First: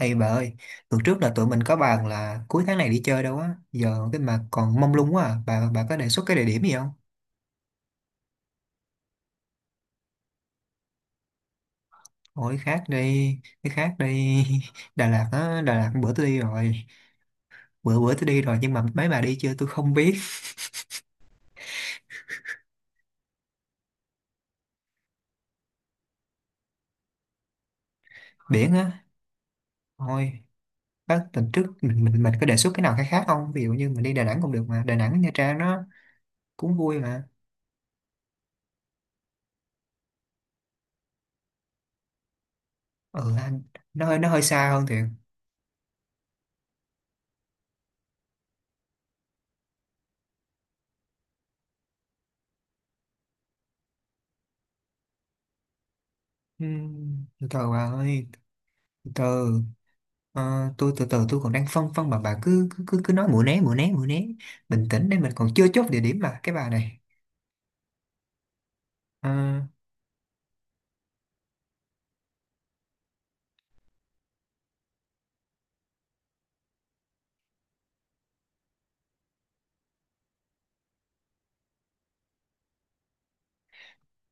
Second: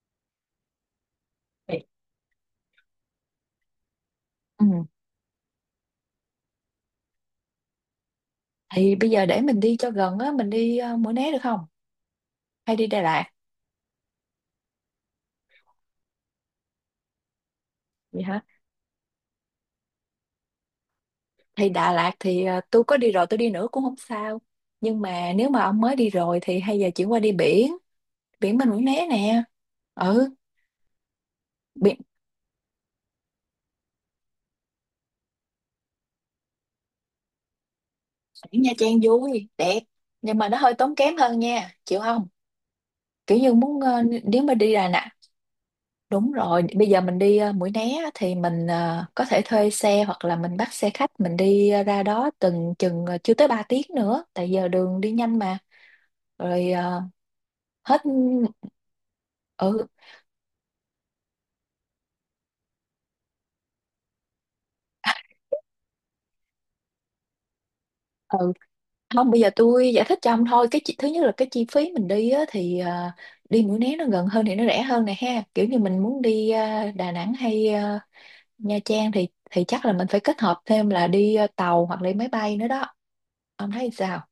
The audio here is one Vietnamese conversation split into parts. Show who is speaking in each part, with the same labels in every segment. Speaker 1: Ê bà ơi, tuần trước là tụi mình có
Speaker 2: Vậy-
Speaker 1: bàn là cuối tháng này đi chơi đâu á, giờ cái mà
Speaker 2: Ừ.
Speaker 1: còn mông lung quá à, bà có đề xuất cái địa điểm gì không?
Speaker 2: Thì bây giờ để mình đi cho gần á, mình đi Mũi Né được không?
Speaker 1: Ôi
Speaker 2: Hay
Speaker 1: khác
Speaker 2: đi Đà Lạt?
Speaker 1: đi, cái khác đi, Đà Lạt á, Đà Lạt bữa tôi đi rồi, bữa bữa
Speaker 2: Vậy
Speaker 1: tôi đi
Speaker 2: hả?
Speaker 1: rồi nhưng mà mấy bà đi chưa tôi không biết.
Speaker 2: Thì Đà Lạt thì tôi có đi rồi, tôi đi nữa cũng không sao. Nhưng mà nếu mà ông mới đi rồi thì hay giờ chuyển qua đi biển, biển bên
Speaker 1: Biển
Speaker 2: Mũi
Speaker 1: á,
Speaker 2: Né nè. Ừ,
Speaker 1: thôi, bác tuần trước
Speaker 2: biển,
Speaker 1: mình có đề xuất cái nào khác khác không? Ví dụ như mình đi Đà Nẵng cũng được mà, Đà Nẵng Nha Trang nó cũng vui mà.
Speaker 2: biển Nha Trang vui, đẹp. Nhưng mà nó hơi tốn kém hơn nha, chịu không?
Speaker 1: Ừ,
Speaker 2: Kiểu như
Speaker 1: anh,
Speaker 2: muốn
Speaker 1: nó hơi
Speaker 2: nếu mà
Speaker 1: xa
Speaker 2: đi
Speaker 1: hơn
Speaker 2: Đà
Speaker 1: thiệt.
Speaker 2: Nẵng. Đúng rồi, bây giờ mình đi Mũi Né á, thì mình có thể thuê xe hoặc là mình bắt xe khách mình đi ra đó từng chừng chưa tới 3 tiếng nữa, tại giờ đường đi nhanh mà.
Speaker 1: Ừ,
Speaker 2: Rồi
Speaker 1: từ từ bà
Speaker 2: hết.
Speaker 1: ơi, từ từ.
Speaker 2: Ừ,
Speaker 1: Ờ, tôi từ từ tôi còn đang phân phân mà bà cứ nói Mũi Né Mũi Né Mũi Né, bình tĩnh đây mình còn chưa chốt địa điểm mà cái bà này.
Speaker 2: ừ.
Speaker 1: Ờ,
Speaker 2: Không, bây giờ tôi giải thích cho ông thôi cái thứ nhất là cái chi phí mình đi á, thì đi Mũi Né nó gần hơn thì nó rẻ hơn này ha, kiểu như mình muốn đi Đà Nẵng hay Nha Trang thì chắc là mình phải kết hợp thêm là đi tàu hoặc là đi máy bay nữa đó. Ông thấy sao?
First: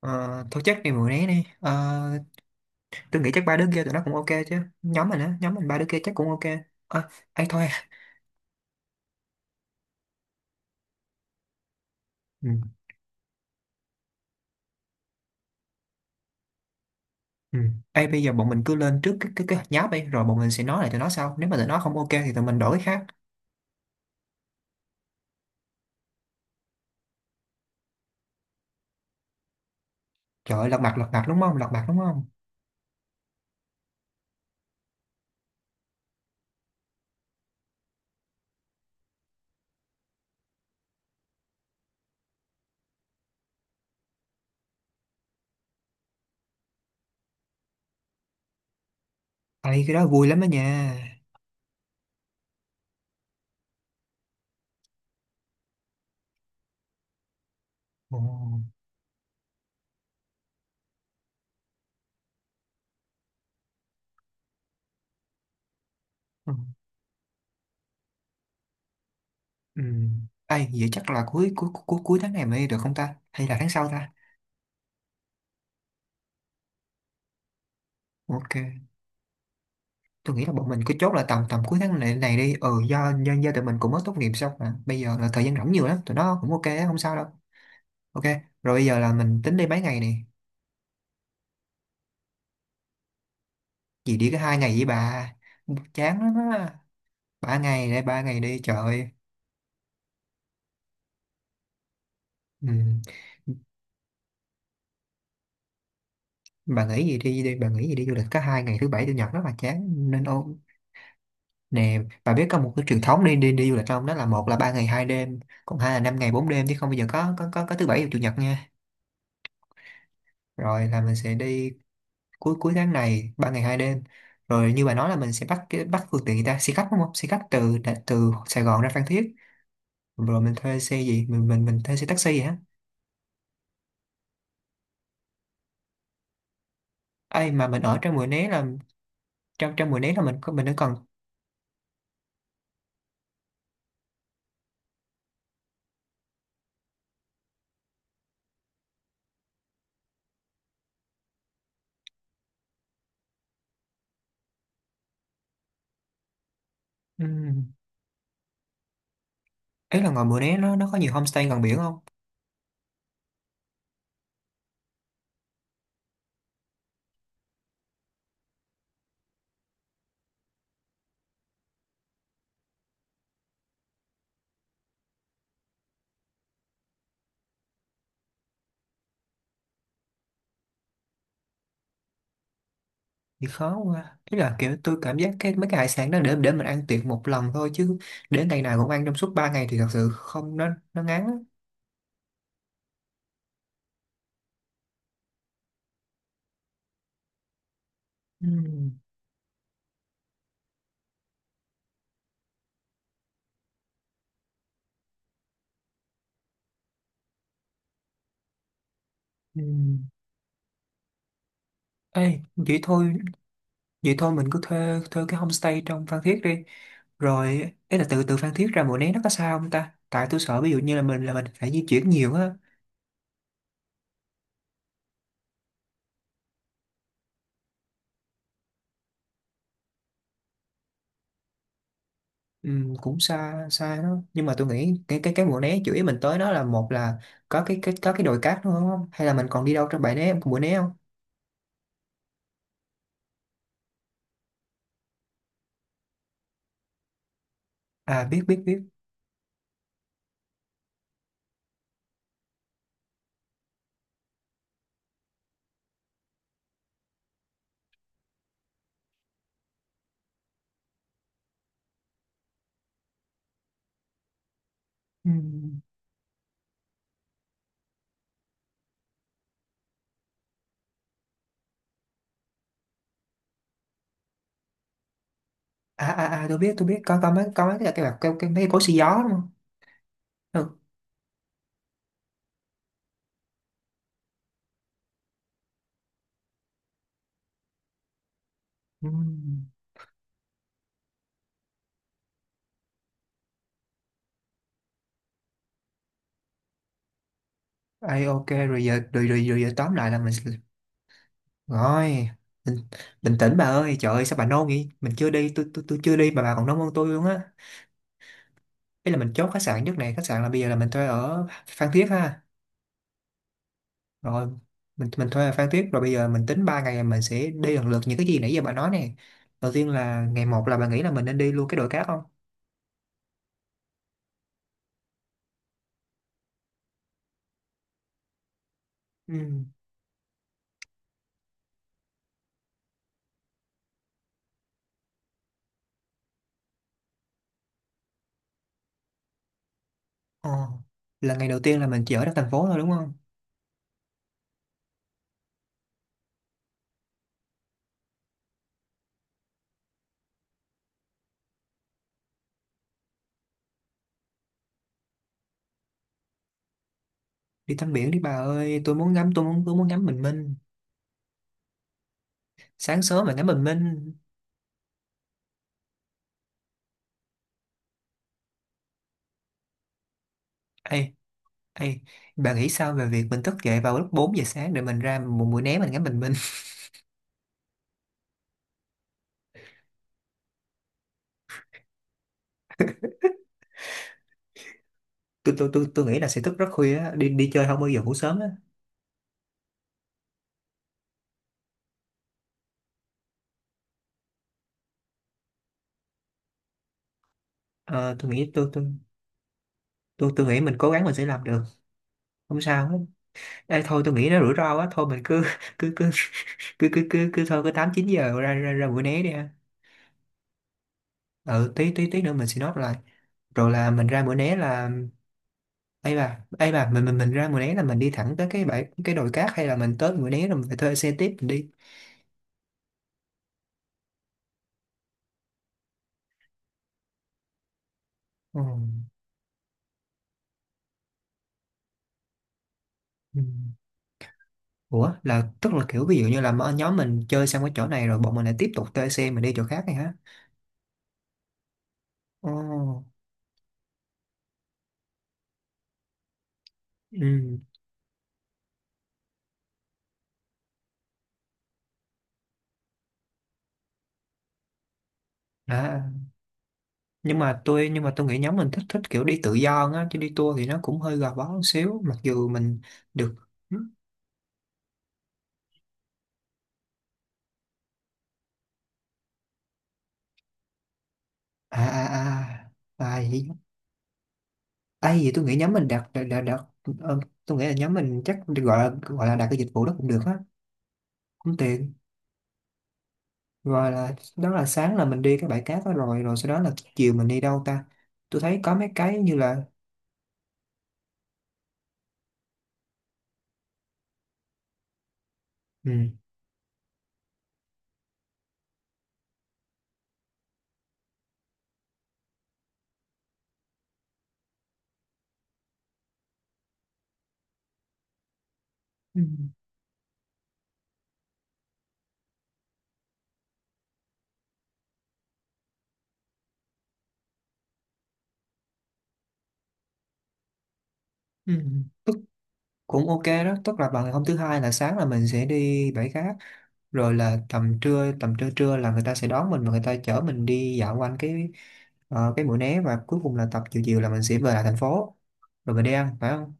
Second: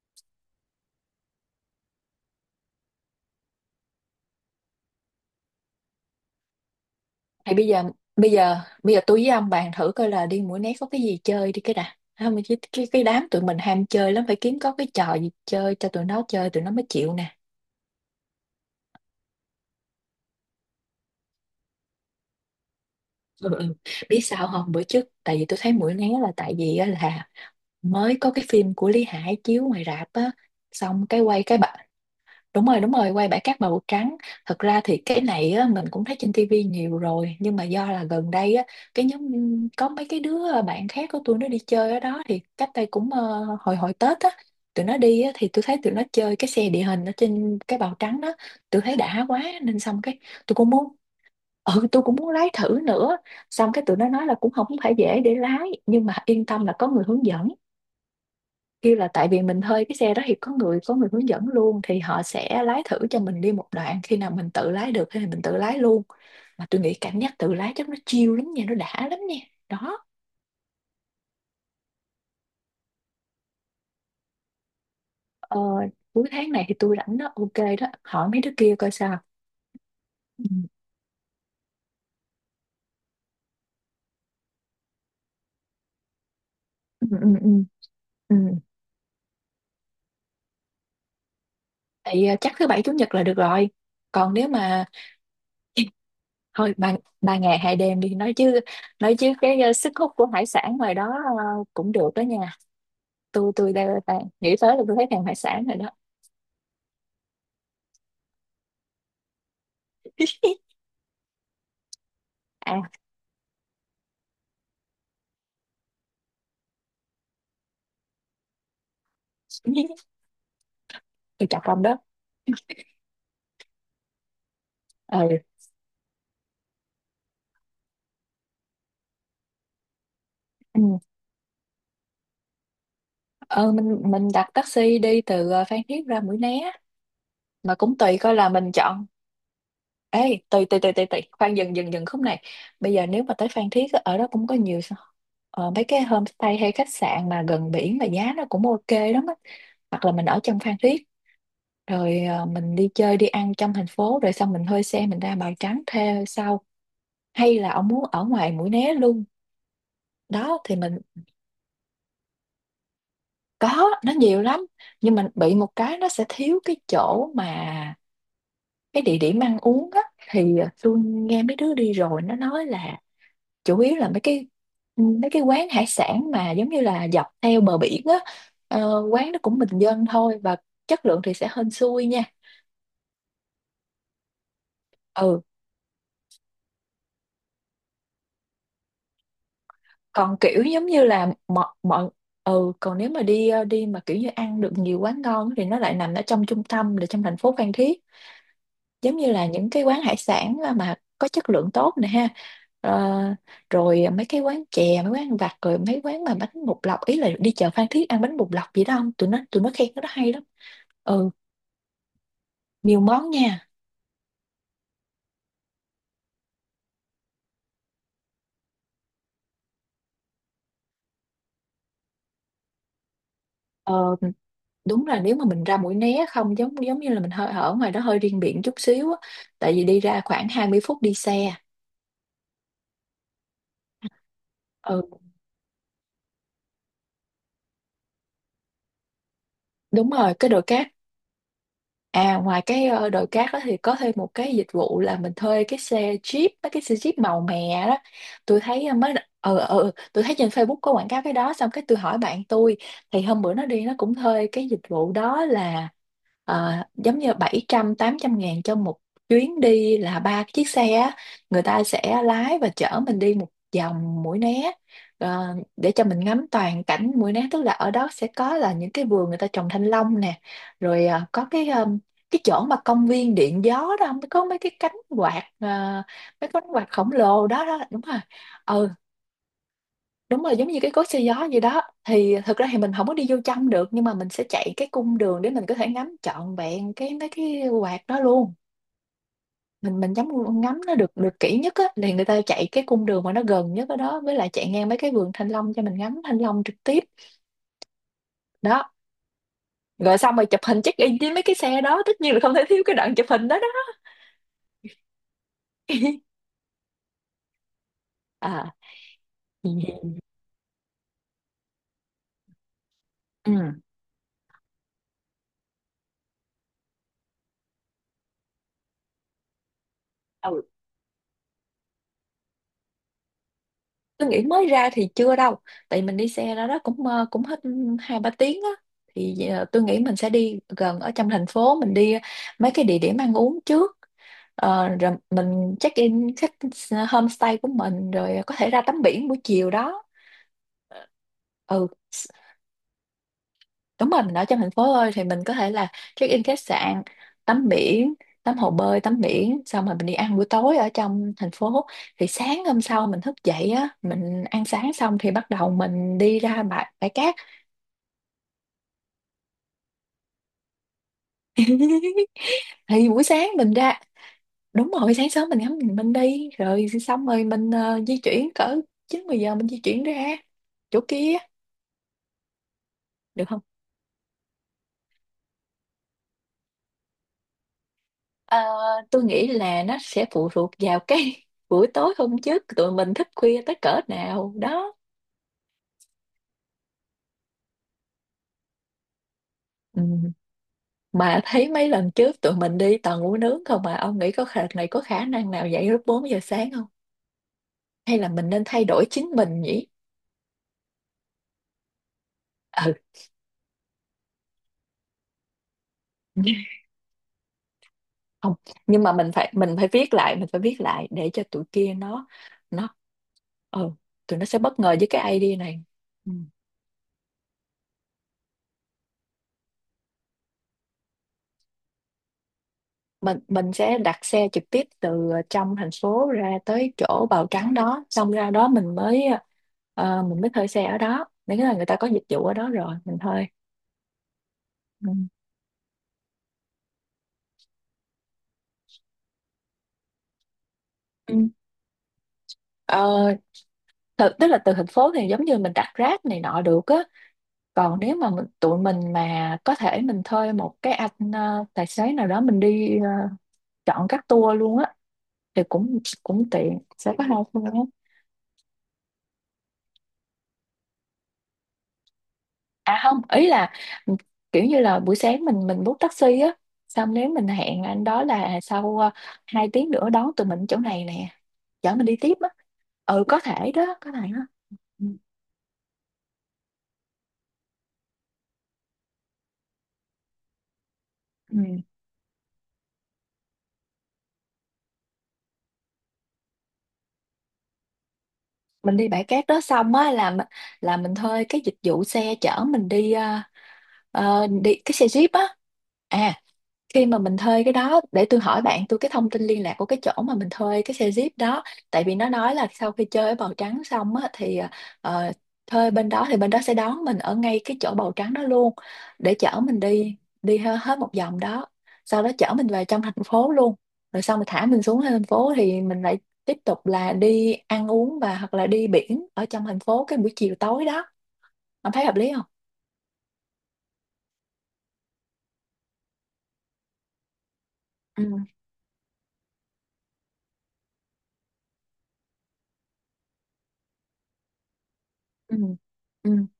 Speaker 1: ờ, thôi chắc đi Mũi Né đi. Ờ, tôi nghĩ chắc ba đứa kia tụi nó cũng ok chứ, nhóm mình á, nhóm mình ba đứa kia chắc cũng ok. Ờ, ấy
Speaker 2: Thì
Speaker 1: thôi.
Speaker 2: bây giờ bây giờ tôi với ông bàn thử coi là đi Mũi Né có cái gì chơi đi cái đã. Không,
Speaker 1: Ừ,
Speaker 2: cái đám tụi mình ham chơi lắm, phải kiếm có cái trò gì chơi cho tụi nó chơi tụi nó mới chịu nè.
Speaker 1: ừ. Ê, bây giờ bọn mình cứ lên trước cái hạt nháp đi rồi bọn mình sẽ nói lại tụi nó sau, nếu mà tụi nó không ok thì tụi mình đổi cái khác.
Speaker 2: Ừ, ừ. Biết sao không, bữa trước tại vì tôi thấy Mũi Né là tại vì á là mới có cái phim của Lý Hải chiếu ngoài rạp á,
Speaker 1: Trời ơi, lật mặt,
Speaker 2: xong
Speaker 1: lật
Speaker 2: cái
Speaker 1: mặt đúng
Speaker 2: quay
Speaker 1: không?
Speaker 2: cái
Speaker 1: Lật
Speaker 2: bà.
Speaker 1: mặt đúng không?
Speaker 2: Đúng rồi, quay bãi cát màu trắng. Thật ra thì cái này á, mình cũng thấy trên tivi nhiều rồi, nhưng mà do là gần đây á, cái nhóm có mấy cái đứa bạn khác của tôi nó đi chơi ở đó thì cách đây cũng hồi hồi Tết á, tụi nó đi á, thì tôi thấy tụi nó chơi cái xe địa hình ở trên cái bào trắng đó. Tôi thấy đã quá
Speaker 1: Ê,
Speaker 2: nên
Speaker 1: cái
Speaker 2: xong
Speaker 1: đó
Speaker 2: cái
Speaker 1: vui lắm đó
Speaker 2: tôi
Speaker 1: nha.
Speaker 2: cũng muốn tôi cũng muốn lái thử nữa. Xong cái tụi nó nói là cũng không phải dễ để lái nhưng mà yên tâm là có người hướng dẫn,
Speaker 1: Ồ.
Speaker 2: kêu là tại vì mình thuê cái xe đó thì có người hướng dẫn luôn, thì họ sẽ lái thử cho mình đi một đoạn, khi nào mình tự lái được thì mình tự lái luôn.
Speaker 1: Ừ.
Speaker 2: Mà tôi nghĩ cảm giác tự lái chắc nó chill lắm nha, nó đã lắm nha.
Speaker 1: Ừ.
Speaker 2: Đó.
Speaker 1: Ai, vậy chắc là cuối cuối cuối cuối tháng này mới đi được không ta? Hay là tháng sau ta?
Speaker 2: ờ, Cuối tháng này thì tôi rảnh đó, ok. Đó hỏi mấy đứa kia
Speaker 1: Ok,
Speaker 2: coi sao.
Speaker 1: tôi
Speaker 2: Ừ,
Speaker 1: nghĩ là bọn mình cứ chốt là tầm tầm cuối tháng này này đi. Ừ, do tụi mình cũng mới tốt nghiệp xong mà. Bây giờ là thời gian rảnh nhiều lắm, tụi nó cũng ok, á, không
Speaker 2: ừ,
Speaker 1: sao đâu.
Speaker 2: ừ, ừ.
Speaker 1: Ok,
Speaker 2: Ừ.
Speaker 1: rồi bây giờ là mình tính đi mấy ngày này.
Speaker 2: Thì chắc thứ bảy chủ nhật là được rồi.
Speaker 1: Gì đi
Speaker 2: Còn
Speaker 1: có
Speaker 2: nếu
Speaker 1: 2 ngày vậy
Speaker 2: mà
Speaker 1: bà. Chán lắm
Speaker 2: thôi,
Speaker 1: á.
Speaker 2: ba ba
Speaker 1: Ba
Speaker 2: ngày hai
Speaker 1: ngày
Speaker 2: đêm
Speaker 1: để
Speaker 2: đi.
Speaker 1: ba ngày đi, trời ơi.
Speaker 2: Nói chứ cái sức hút của hải sản ngoài đó ờ, cũng được đó nha.
Speaker 1: Ừ.
Speaker 2: Tôi đang nghĩ tới là tôi thấy thèm hải sản rồi đó.
Speaker 1: Bà nghĩ gì đi đi, bà nghĩ gì đi du lịch có 2 ngày thứ bảy chủ nhật rất là chán nên ô nè, bà biết có một cái
Speaker 2: À,
Speaker 1: truyền thống đi đi đi du lịch không? Đó là một là 3 ngày 2 đêm, còn hai là 5 ngày 4 đêm chứ không bây giờ có thứ bảy và chủ nhật nha. Rồi là mình sẽ
Speaker 2: từ trọng
Speaker 1: đi
Speaker 2: lòng đó.
Speaker 1: cuối cuối tháng này 3 ngày 2 đêm. Rồi như bà nói là
Speaker 2: Ừ.
Speaker 1: mình sẽ bắt cái, bắt phương tiện người ta xe khách đúng không, xe khách từ từ Sài Gòn ra Phan Thiết. Rồi mình thuê xe
Speaker 2: Ừ.
Speaker 1: gì, mình thuê xe taxi vậy á?
Speaker 2: ờ mình đặt taxi đi từ Phan Thiết ra Mũi Né.
Speaker 1: Ấy mà
Speaker 2: Mà
Speaker 1: mình
Speaker 2: cũng
Speaker 1: ở trong
Speaker 2: tùy
Speaker 1: Mũi
Speaker 2: coi
Speaker 1: Né
Speaker 2: là
Speaker 1: là
Speaker 2: mình chọn.
Speaker 1: trong trong Mũi Né là mình
Speaker 2: Ê,
Speaker 1: mình
Speaker 2: tùy
Speaker 1: nó
Speaker 2: tùy tùy
Speaker 1: còn.
Speaker 2: tùy tùy, khoan, dừng dừng dừng khúc này. Bây giờ nếu mà tới Phan Thiết á, ở đó cũng có nhiều mấy cái homestay hay khách sạn mà gần biển mà giá nó cũng ok lắm á. Hoặc là mình ở trong Phan Thiết, rồi mình đi chơi đi ăn trong thành phố rồi xong mình thuê xe mình ra Bào Trắng thuê sau. Hay
Speaker 1: ừm,
Speaker 2: là ông muốn ở ngoài Mũi Né luôn?
Speaker 1: ý là ngoài Mũi Né
Speaker 2: Đó
Speaker 1: nó
Speaker 2: thì
Speaker 1: nó có
Speaker 2: mình
Speaker 1: nhiều homestay gần biển không?
Speaker 2: có, nó nhiều lắm. Nhưng mà bị một cái nó sẽ thiếu cái chỗ mà cái địa điểm ăn uống á, thì tôi nghe mấy đứa đi rồi nó nói là chủ yếu là mấy cái quán hải sản mà giống như là dọc theo bờ biển á. Quán nó cũng bình dân thôi, và chất lượng thì sẽ hên xui nha.
Speaker 1: Thì khó quá, ý là kiểu tôi cảm giác
Speaker 2: Ừ,
Speaker 1: cái mấy cái hải sản đó để mình ăn tiệc một lần thôi chứ để ngày nào cũng ăn trong suốt 3 ngày thì thật sự
Speaker 2: còn
Speaker 1: không,
Speaker 2: kiểu
Speaker 1: nó
Speaker 2: giống
Speaker 1: nó
Speaker 2: như
Speaker 1: ngán
Speaker 2: là
Speaker 1: á.
Speaker 2: mọi mọi. Ừ, còn nếu mà đi đi mà kiểu như ăn được nhiều quán ngon thì nó lại nằm ở trong trung tâm là trong thành phố Phan Thiết.
Speaker 1: Ừ.
Speaker 2: Giống như là những cái quán hải sản mà có chất lượng tốt nè ha. Ờ, rồi mấy cái quán chè, mấy quán ăn vặt, rồi mấy quán mà bánh bột lọc, ý là đi chợ Phan Thiết ăn bánh bột lọc gì đó, không
Speaker 1: Ừ.
Speaker 2: tụi nó khen cái đó hay lắm. Ừ,
Speaker 1: Ê, vậy
Speaker 2: nhiều
Speaker 1: thôi,
Speaker 2: món nha.
Speaker 1: vậy thôi mình cứ thuê thuê cái homestay trong Phan Thiết đi. Rồi ý là từ từ Phan Thiết ra Mũi Né nó có xa không ta, tại tôi sợ ví dụ như là mình phải di chuyển nhiều á.
Speaker 2: ờ, Đúng là nếu mà mình ra Mũi Né không, giống giống như là mình hơi ở ngoài đó hơi riêng biệt chút xíu á, tại vì đi ra khoảng 20 phút đi xe.
Speaker 1: Ừ, cũng xa xa đó nhưng mà tôi nghĩ
Speaker 2: Ừ,
Speaker 1: cái Mũi Né chủ yếu mình tới nó là một là có cái có cái đồi cát đúng không, hay là mình còn đi đâu trong
Speaker 2: đúng
Speaker 1: bãi né
Speaker 2: rồi cái
Speaker 1: Mũi
Speaker 2: đồi
Speaker 1: Né
Speaker 2: cát.
Speaker 1: không?
Speaker 2: À, ngoài cái đồi cát đó thì có thêm một cái dịch vụ là mình thuê cái xe Jeep, mấy cái xe Jeep màu mè đó.
Speaker 1: À, biết biết
Speaker 2: Tôi
Speaker 1: biết.
Speaker 2: thấy tôi thấy trên Facebook có quảng cáo cái đó, xong cái tôi hỏi bạn tôi. Thì hôm bữa nó đi nó cũng thuê cái dịch vụ đó là giống như 700-800 ngàn cho một chuyến đi là ba chiếc xe á. Người ta sẽ lái và chở mình đi một vòng Mũi Né,
Speaker 1: Ừ.
Speaker 2: để cho mình ngắm toàn cảnh Mũi Né, tức là ở đó sẽ có là những cái vườn người ta trồng thanh long nè. Rồi có cái cái chỗ mà công viên điện gió đó không, có mấy cái cánh quạt
Speaker 1: À à à,
Speaker 2: mấy cái
Speaker 1: tôi
Speaker 2: cánh
Speaker 1: biết,
Speaker 2: quạt
Speaker 1: tôi biết,
Speaker 2: khổng
Speaker 1: có mấy
Speaker 2: lồ đó
Speaker 1: có mấy
Speaker 2: đó,
Speaker 1: cái
Speaker 2: đúng
Speaker 1: cái
Speaker 2: rồi.
Speaker 1: cái, cái mấy cối
Speaker 2: Ừ,
Speaker 1: xì gió đúng không?
Speaker 2: đúng rồi giống
Speaker 1: Ừ.
Speaker 2: như cái cối xay gió gì đó. Thì thực ra thì mình không có đi vô trong được nhưng mà mình sẽ chạy cái cung đường để mình có thể ngắm trọn vẹn cái mấy cái quạt đó luôn.
Speaker 1: Ừ.
Speaker 2: Mình ngắm ngắm nó được được kỹ nhất á thì người ta chạy cái cung đường mà nó gần nhất ở đó, với lại chạy ngang mấy cái vườn thanh long cho mình ngắm thanh long trực tiếp.
Speaker 1: Ai, ok rồi
Speaker 2: Đó,
Speaker 1: giờ rồi, rồi giờ tóm lại là
Speaker 2: rồi
Speaker 1: mình
Speaker 2: xong rồi
Speaker 1: sẽ-
Speaker 2: chụp hình check in với mấy cái xe đó, tất
Speaker 1: rồi
Speaker 2: nhiên là không thể
Speaker 1: bình,
Speaker 2: thiếu cái đoạn chụp
Speaker 1: bình
Speaker 2: hình
Speaker 1: tĩnh
Speaker 2: đó
Speaker 1: bà
Speaker 2: đó.
Speaker 1: ơi, trời ơi sao bà nôn vậy, mình chưa đi, tôi chưa đi mà bà còn nôn hơn tôi luôn á.
Speaker 2: À,
Speaker 1: Ý là mình chốt khách sạn trước này, khách sạn là bây giờ là mình thuê ở Phan Thiết ha. Rồi mình thuê ở Phan Thiết rồi bây giờ mình tính 3 ngày mình sẽ đi lần lượt những cái gì nãy giờ bà nói nè. Đầu tiên là ngày
Speaker 2: ừ,
Speaker 1: một, là bà nghĩ là mình nên đi luôn cái đồi cát không?
Speaker 2: tôi nghĩ mới ra thì chưa đâu, tại mình đi xe ra đó cũng cũng hết 2-3 tiếng á. Thì
Speaker 1: Ừ.
Speaker 2: tôi nghĩ mình sẽ đi gần ở trong thành phố, mình đi mấy cái địa điểm ăn uống trước. Ờ, rồi mình check in khách homestay của mình, rồi có thể ra tắm biển buổi chiều đó.
Speaker 1: Ờ, là ngày đầu
Speaker 2: Ờ,
Speaker 1: tiên là
Speaker 2: ừ,
Speaker 1: mình chỉ ở trong thành phố thôi đúng không?
Speaker 2: đúng rồi mình ở trong thành phố thôi thì mình có thể là check in khách sạn, tắm biển, tắm hồ bơi, tắm biển xong rồi mình đi ăn buổi tối ở trong thành phố. Thì sáng hôm sau mình thức dậy á, mình ăn sáng xong thì bắt đầu mình đi ra bãi bãi cát.
Speaker 1: Đi tắm biển đi bà ơi, tôi muốn ngắm, tôi muốn ngắm bình minh sáng
Speaker 2: Thì buổi
Speaker 1: sớm mà ngắm
Speaker 2: sáng
Speaker 1: bình
Speaker 2: mình ra,
Speaker 1: minh.
Speaker 2: đúng rồi sáng sớm mình ngắm bình minh đi, rồi xong rồi mình di chuyển cỡ 9-10 giờ mình di chuyển ra chỗ
Speaker 1: Ê,
Speaker 2: kia
Speaker 1: ê, bà nghĩ sao về việc mình
Speaker 2: được
Speaker 1: thức
Speaker 2: không?
Speaker 1: dậy vào lúc 4 giờ sáng để mình ra một buổi né mình ngắm bình minh?
Speaker 2: Ờ, tôi nghĩ là nó sẽ phụ thuộc vào cái buổi tối hôm trước tụi mình thức khuya tới cỡ nào đó.
Speaker 1: Tôi nghĩ là sẽ thức rất khuya á, đi đi chơi không bao giờ ngủ sớm á.
Speaker 2: Ừ. Mà thấy mấy lần trước tụi mình đi toàn ngủ nướng không, mà ông nghĩ có khả này có khả năng nào dậy lúc 4 giờ sáng không?
Speaker 1: Ờ,
Speaker 2: Hay là
Speaker 1: tôi
Speaker 2: mình
Speaker 1: nghĩ
Speaker 2: nên
Speaker 1: tôi, tôi
Speaker 2: thay đổi chính mình nhỉ?
Speaker 1: tôi tôi nghĩ mình cố gắng mình sẽ làm được, không sao
Speaker 2: Ừ,
Speaker 1: hết. Ê thôi, tôi nghĩ nó rủi ro quá, thôi mình cứ cứ cứ cứ cứ cứ, cứ thôi cứ 8-9 giờ ra
Speaker 2: không
Speaker 1: ra ra buổi
Speaker 2: nhưng mà
Speaker 1: né đi ha.
Speaker 2: mình phải viết lại, để cho tụi
Speaker 1: Ừ, tí
Speaker 2: kia
Speaker 1: tí tí
Speaker 2: nó
Speaker 1: nữa mình sẽ nốt
Speaker 2: nó
Speaker 1: lại. Rồi là
Speaker 2: Ừ,
Speaker 1: mình ra bữa
Speaker 2: tụi nó
Speaker 1: né
Speaker 2: sẽ bất
Speaker 1: là.
Speaker 2: ngờ với cái idea này.
Speaker 1: Ấy
Speaker 2: Ừ.
Speaker 1: bà, ấy bà, mình ra Mũi Né là mình đi thẳng tới cái bãi, cái đồi cát hay là mình tới Mũi Né rồi mình phải thuê xe tiếp mình đi?
Speaker 2: Mình sẽ đặt xe trực tiếp từ trong thành phố ra tới chỗ Bào Trắng đó, xong ra
Speaker 1: Ồ,
Speaker 2: đó mình mới thuê xe ở đó, nếu là người ta có dịch vụ ở đó rồi mình
Speaker 1: ừ.
Speaker 2: thuê. Ừ.
Speaker 1: Ủa là tức là kiểu ví dụ như là mà nhóm mình chơi xong cái chỗ này rồi bọn mình lại tiếp tục thuê xe mình đi chỗ khác này hả?
Speaker 2: Ừ.
Speaker 1: Ồ,
Speaker 2: Ờ, tức là từ thành phố thì giống như mình đặt Grab này nọ được á.
Speaker 1: ừ.
Speaker 2: Còn nếu mà tụi mình mà có thể mình thuê một cái anh tài xế nào đó mình đi chọn các tour luôn á thì cũng
Speaker 1: À,
Speaker 2: cũng tiện, sẽ có hai
Speaker 1: nhưng mà
Speaker 2: phương.
Speaker 1: tôi, nhưng mà tôi nghĩ nhóm mình thích, thích kiểu đi tự do hơn á, chứ đi tour thì nó cũng hơi gò bó một xíu mặc dù mình
Speaker 2: À không,
Speaker 1: được.
Speaker 2: ý là ừ, kiểu như là buổi sáng mình bút taxi á, xong nếu mình hẹn anh đó là sau 2 tiếng nữa đón tụi mình chỗ này nè,
Speaker 1: À
Speaker 2: chở mình đi tiếp á.
Speaker 1: à à à,
Speaker 2: Ừ,
Speaker 1: gì?
Speaker 2: có thể đó, có thể đó. Ừ.
Speaker 1: À, gì tôi nghĩ nhóm mình đặt ờ, tôi nghĩ là nhóm mình chắc gọi là, gọi là đặt cái dịch vụ đó cũng được á, cũng
Speaker 2: Ừ.
Speaker 1: tiện. Rồi là đó là sáng là mình đi cái bãi cát đó rồi rồi sau đó là chiều mình đi đâu ta, tôi thấy có mấy
Speaker 2: Mình đi
Speaker 1: cái
Speaker 2: bãi
Speaker 1: như
Speaker 2: cát đó
Speaker 1: là
Speaker 2: xong á là mình thuê cái dịch vụ xe chở mình đi đi cái xe jeep á.
Speaker 1: ừ,
Speaker 2: À, khi mà mình thuê cái đó để tôi hỏi bạn tôi cái thông tin liên lạc của cái chỗ mà mình thuê cái xe Jeep đó. Tại vì nó nói là sau khi chơi ở Bào Trắng xong á thì ờ, thuê bên đó thì bên đó sẽ đón mình ở ngay cái chỗ Bào Trắng đó luôn,
Speaker 1: ừ,
Speaker 2: để chở mình đi đi he- hết một vòng đó. Sau đó chở mình về trong thành phố luôn. Rồi xong mình thả mình xuống thành phố thì mình lại tiếp tục là đi ăn uống và hoặc là đi biển ở trong thành phố cái buổi chiều tối đó.
Speaker 1: ừ,
Speaker 2: Ông thấy
Speaker 1: tức
Speaker 2: hợp lý không?
Speaker 1: cũng ok đó, tức là bằng hôm thứ hai là sáng là mình sẽ đi bãi cát, rồi là tầm trưa
Speaker 2: Ừ,
Speaker 1: trưa là người ta sẽ đón mình và người ta chở mình đi dạo quanh cái Mũi Né, và cuối cùng là tập chiều chiều là mình sẽ về lại thành phố,
Speaker 2: ừ,
Speaker 1: rồi mình đi ăn phải
Speaker 2: ừ.
Speaker 1: không?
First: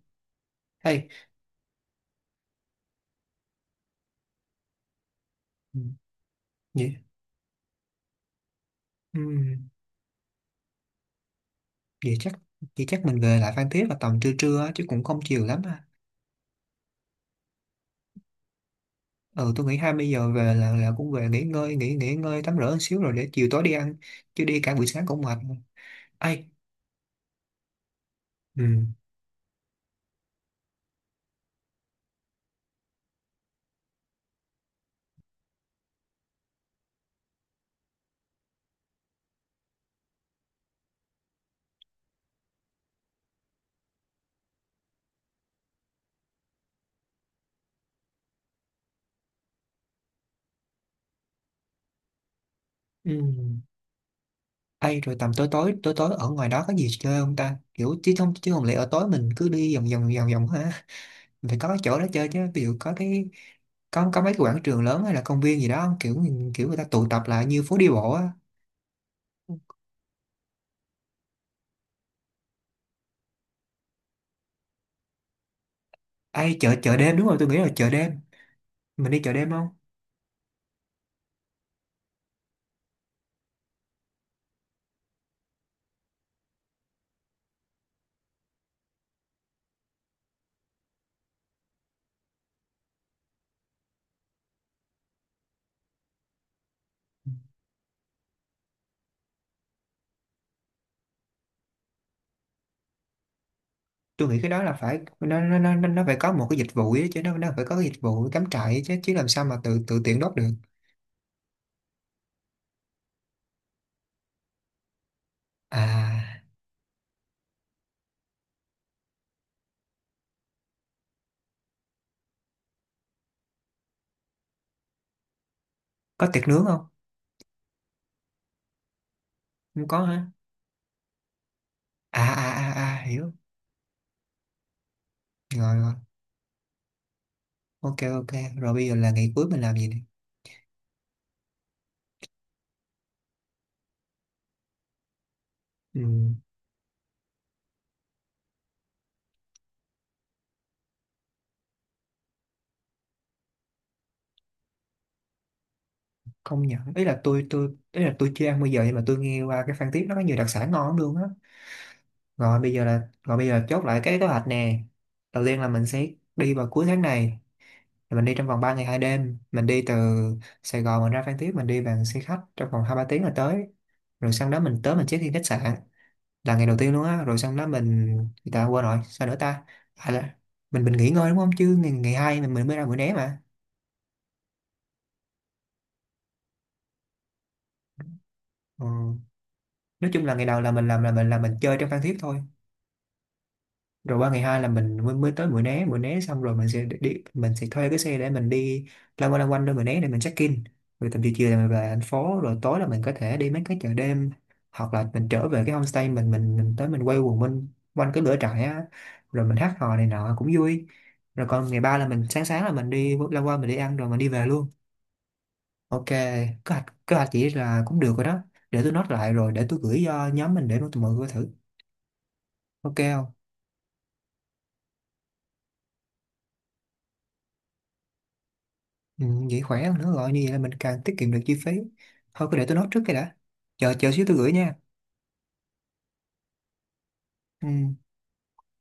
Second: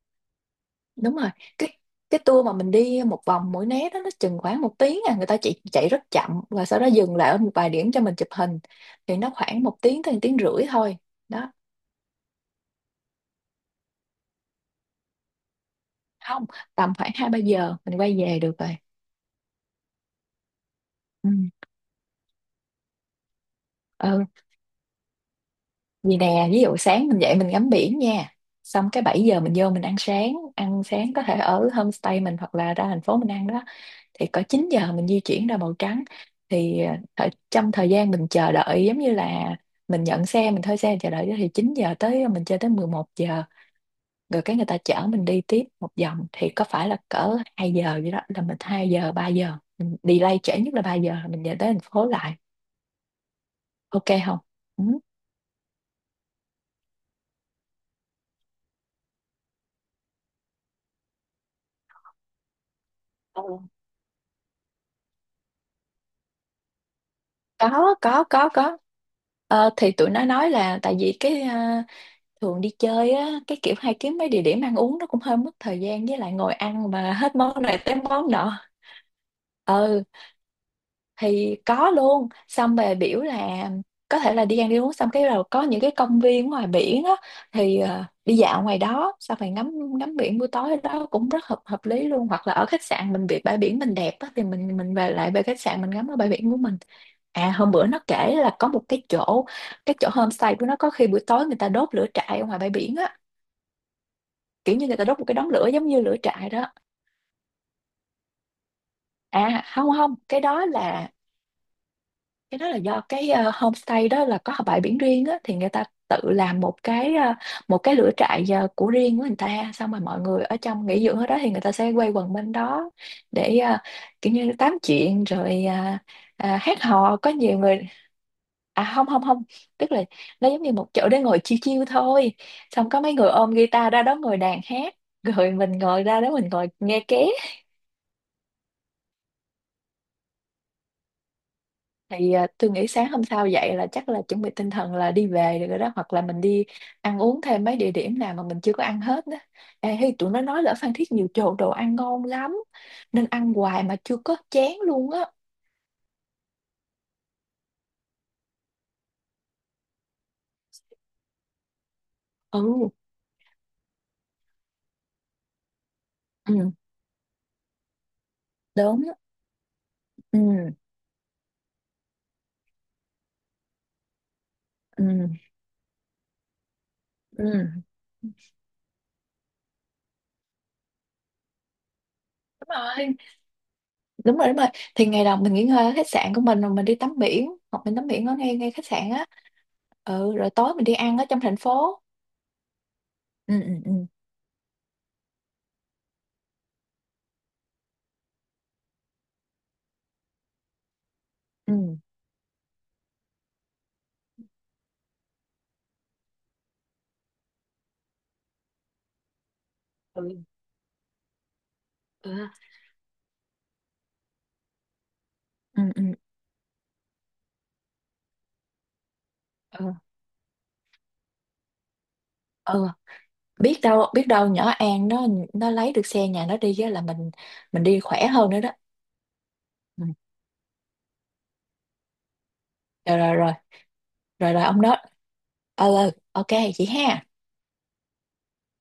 Speaker 1: Hay
Speaker 2: Đúng rồi. Cái cái tour mà mình đi một vòng Mũi Né đó nó chừng khoảng 1 tiếng à, người ta chỉ
Speaker 1: ừ,
Speaker 2: chạy rất chậm và sau đó
Speaker 1: vậy,
Speaker 2: dừng lại ở một vài điểm cho mình chụp hình. Thì
Speaker 1: ừ,
Speaker 2: nó khoảng 1 tiếng tới 1 tiếng rưỡi thôi. Đó.
Speaker 1: vậy chắc, vậy chắc mình về lại Phan Thiết là tầm trưa trưa á, chứ cũng không chiều lắm à.
Speaker 2: Không, tầm khoảng 2-3 giờ mình quay về được rồi.
Speaker 1: Ừ tôi nghĩ 20 giờ về là cũng về
Speaker 2: Ừ.
Speaker 1: nghỉ ngơi, nghỉ nghỉ ngơi tắm rửa một xíu rồi để chiều tối đi ăn,
Speaker 2: Ừ.
Speaker 1: chứ đi cả buổi sáng cũng mệt.
Speaker 2: Vì
Speaker 1: Ai
Speaker 2: nè, ví dụ sáng mình dậy mình ngắm biển nha.
Speaker 1: ừ
Speaker 2: Xong cái 7 giờ mình vô mình ăn sáng có thể ở homestay mình hoặc là ra thành phố mình ăn đó. Thì có 9 giờ mình di chuyển ra màu trắng. Thì ở trong thời gian mình chờ đợi giống như là mình nhận xe mình thuê xe chờ đợi thì 9 giờ tới mình chơi tới 11 giờ. Rồi cái người ta chở mình đi tiếp một vòng thì có phải là cỡ 2 giờ vậy, đó là mình 2 giờ 3 giờ. Mình delay trễ nhất là 3 giờ là mình về tới thành phố lại.
Speaker 1: ừ,
Speaker 2: Ok không? Ừ.
Speaker 1: ai rồi tầm tối tối tối tối ở ngoài đó có gì chơi không ta, kiểu chứ không, chứ không lẽ ở tối mình cứ đi vòng vòng ha, phải có cái chỗ đó chơi chứ, ví dụ có cái
Speaker 2: Ừ.
Speaker 1: có mấy cái quảng trường lớn hay là công viên gì đó không? Kiểu kiểu người ta tụ tập lại như phố đi
Speaker 2: Có,
Speaker 1: bộ
Speaker 2: có,
Speaker 1: á.
Speaker 2: có, có. Thì tụi nó nói là tại vì cái thường đi chơi á cái kiểu hay kiếm mấy địa điểm ăn uống nó cũng hơi mất thời gian, với lại ngồi
Speaker 1: Ai chợ,
Speaker 2: ăn
Speaker 1: chợ
Speaker 2: mà
Speaker 1: đêm, đúng
Speaker 2: hết
Speaker 1: rồi tôi nghĩ
Speaker 2: món
Speaker 1: là
Speaker 2: này
Speaker 1: chợ
Speaker 2: tới
Speaker 1: đêm,
Speaker 2: món nọ.
Speaker 1: mình đi chợ đêm không?
Speaker 2: Ừ. Thì có luôn. Xong về biểu là có thể là đi ăn đi uống xong cái rồi có những cái công viên ngoài biển á, thì đi dạo ngoài đó xong rồi ngắm ngắm biển buổi tối đó cũng rất hợp hợp lý luôn, hoặc là ở khách sạn mình bị bãi biển mình đẹp á thì mình về khách sạn mình ngắm ở bãi biển của mình. À, hôm bữa nó kể là có một cái chỗ homestay của nó có khi buổi tối người ta đốt lửa trại ở ngoài bãi biển á,
Speaker 1: Tôi nghĩ cái đó là
Speaker 2: kiểu như người
Speaker 1: phải
Speaker 2: ta đốt một cái
Speaker 1: nó
Speaker 2: đống
Speaker 1: nó
Speaker 2: lửa
Speaker 1: nó
Speaker 2: giống
Speaker 1: nó
Speaker 2: như
Speaker 1: nó phải
Speaker 2: lửa
Speaker 1: có một
Speaker 2: trại
Speaker 1: cái
Speaker 2: đó.
Speaker 1: dịch vụ ấy, chứ nó phải có cái dịch vụ cắm trại ấy chứ chứ làm sao mà
Speaker 2: À,
Speaker 1: tự
Speaker 2: không,
Speaker 1: tự
Speaker 2: không,
Speaker 1: tiện đốt
Speaker 2: cái
Speaker 1: được.
Speaker 2: đó là cái đó là do cái homestay đó là có bãi biển riêng á, thì người ta tự
Speaker 1: À,
Speaker 2: làm một cái lửa trại của riêng của người ta. Xong rồi mọi người ở trong nghỉ dưỡng ở đó thì người ta sẽ quay quần bên đó để kiểu như tám chuyện rồi
Speaker 1: có tiệc nướng
Speaker 2: hát
Speaker 1: không?
Speaker 2: hò, có nhiều người. À, không, không, không.
Speaker 1: Không
Speaker 2: Tức là
Speaker 1: có hả?
Speaker 2: nó giống như một chỗ để ngồi chiêu chiêu
Speaker 1: À
Speaker 2: thôi.
Speaker 1: à
Speaker 2: Xong
Speaker 1: à
Speaker 2: có
Speaker 1: à,
Speaker 2: mấy người
Speaker 1: hiểu.
Speaker 2: ôm guitar ra đó ngồi đàn hát. Rồi mình
Speaker 1: Rồi rồi,
Speaker 2: ngồi ra đó mình ngồi nghe ké.
Speaker 1: ok ok, rồi bây giờ là ngày cuối mình làm gì nè?
Speaker 2: Thì à, tôi nghĩ sáng hôm sau dậy là chắc là chuẩn bị tinh thần là đi về được rồi đó,
Speaker 1: Ừ,
Speaker 2: hoặc là mình đi ăn uống thêm mấy địa điểm nào mà mình chưa có ăn hết đó. Ê, hey, tụi nó nói là ở Phan Thiết nhiều chỗ đồ ăn ngon lắm nên ăn hoài mà chưa có chén luôn á.
Speaker 1: không nhận, ý là tôi, ý là tôi chưa ăn bây giờ nhưng mà tôi nghe qua cái Phan Thiết nó có nhiều đặc sản ngon lắm luôn á. Rồi bây giờ
Speaker 2: Ừ.
Speaker 1: là, rồi bây giờ chốt lại cái kế hoạch nè. Đầu tiên là mình sẽ đi vào
Speaker 2: Ừ.
Speaker 1: cuối tháng này, mình đi trong vòng ba ngày hai
Speaker 2: Đúng á.
Speaker 1: đêm mình đi từ
Speaker 2: Ừ,
Speaker 1: Sài Gòn mình ra Phan Thiết, mình đi bằng xe khách trong vòng 2-3 tiếng là tới, rồi sau đó mình tới
Speaker 2: ừ,
Speaker 1: mình check in khách sạn, là ngày đầu tiên luôn á. Rồi sau đó
Speaker 2: ừ.
Speaker 1: mình, người ta quên rồi sao nữa ta. À là mình nghỉ ngơi đúng không, chứ ngày, ngày hai mình
Speaker 2: Đúng
Speaker 1: mới ra Mũi Né
Speaker 2: rồi,
Speaker 1: mà.
Speaker 2: đúng rồi, đúng rồi. Thì ngày đầu mình nghỉ ngơi ở khách sạn của mình rồi mình đi tắm biển hoặc mình tắm biển ở ngay ngay khách sạn
Speaker 1: Ừ.
Speaker 2: á.
Speaker 1: Nói chung là
Speaker 2: Ừ.
Speaker 1: ngày
Speaker 2: Rồi
Speaker 1: đầu là
Speaker 2: tối mình
Speaker 1: mình
Speaker 2: đi
Speaker 1: làm là
Speaker 2: ăn ở
Speaker 1: mình, là
Speaker 2: trong
Speaker 1: mình
Speaker 2: thành
Speaker 1: chơi trong Phan
Speaker 2: phố.
Speaker 1: Thiết thôi,
Speaker 2: Ừ, ừ, ừ.
Speaker 1: rồi qua ngày hai là mình mới, mới tới Mũi Né Mũi Né xong rồi mình sẽ đi mình sẽ thuê cái xe để mình đi lăn quanh, lăn quanh đôi Mũi Né để mình check in, rồi tầm chiều chiều là mình về
Speaker 2: Ừ,
Speaker 1: thành phố, rồi tối là mình có thể đi mấy cái chợ đêm hoặc là mình trở về cái homestay mình, mình tới mình quay quần bên quanh cái lửa trại á, rồi mình hát hò này
Speaker 2: ừ,
Speaker 1: nọ cũng vui. Rồi còn ngày ba là mình sáng sáng là mình đi lăn quanh mình đi ăn rồi mình đi về luôn.
Speaker 2: ừ,
Speaker 1: Ok kế hoạch, kế hoạch chỉ là cũng được rồi đó, để tôi note lại rồi để tôi
Speaker 2: ừ,
Speaker 1: gửi cho nhóm mình để tụi mọi người thử,
Speaker 2: ừ.
Speaker 1: ok không?
Speaker 2: Biết đâu, biết đâu nhỏ An nó lấy được xe nhà nó đi á là mình đi khỏe hơn nữa đó.
Speaker 1: Ừ, vậy khỏe hơn
Speaker 2: Ừ.
Speaker 1: nữa rồi, như vậy là mình càng tiết kiệm được chi phí. Thôi cứ để tôi nốt trước cái
Speaker 2: Rồi,
Speaker 1: đã,
Speaker 2: rồi, rồi.
Speaker 1: chờ chờ xíu tôi gửi
Speaker 2: Rồi, rồi,
Speaker 1: nha.
Speaker 2: ông đó. Ờ. Ừ, ok chị ha.
Speaker 1: Ừ.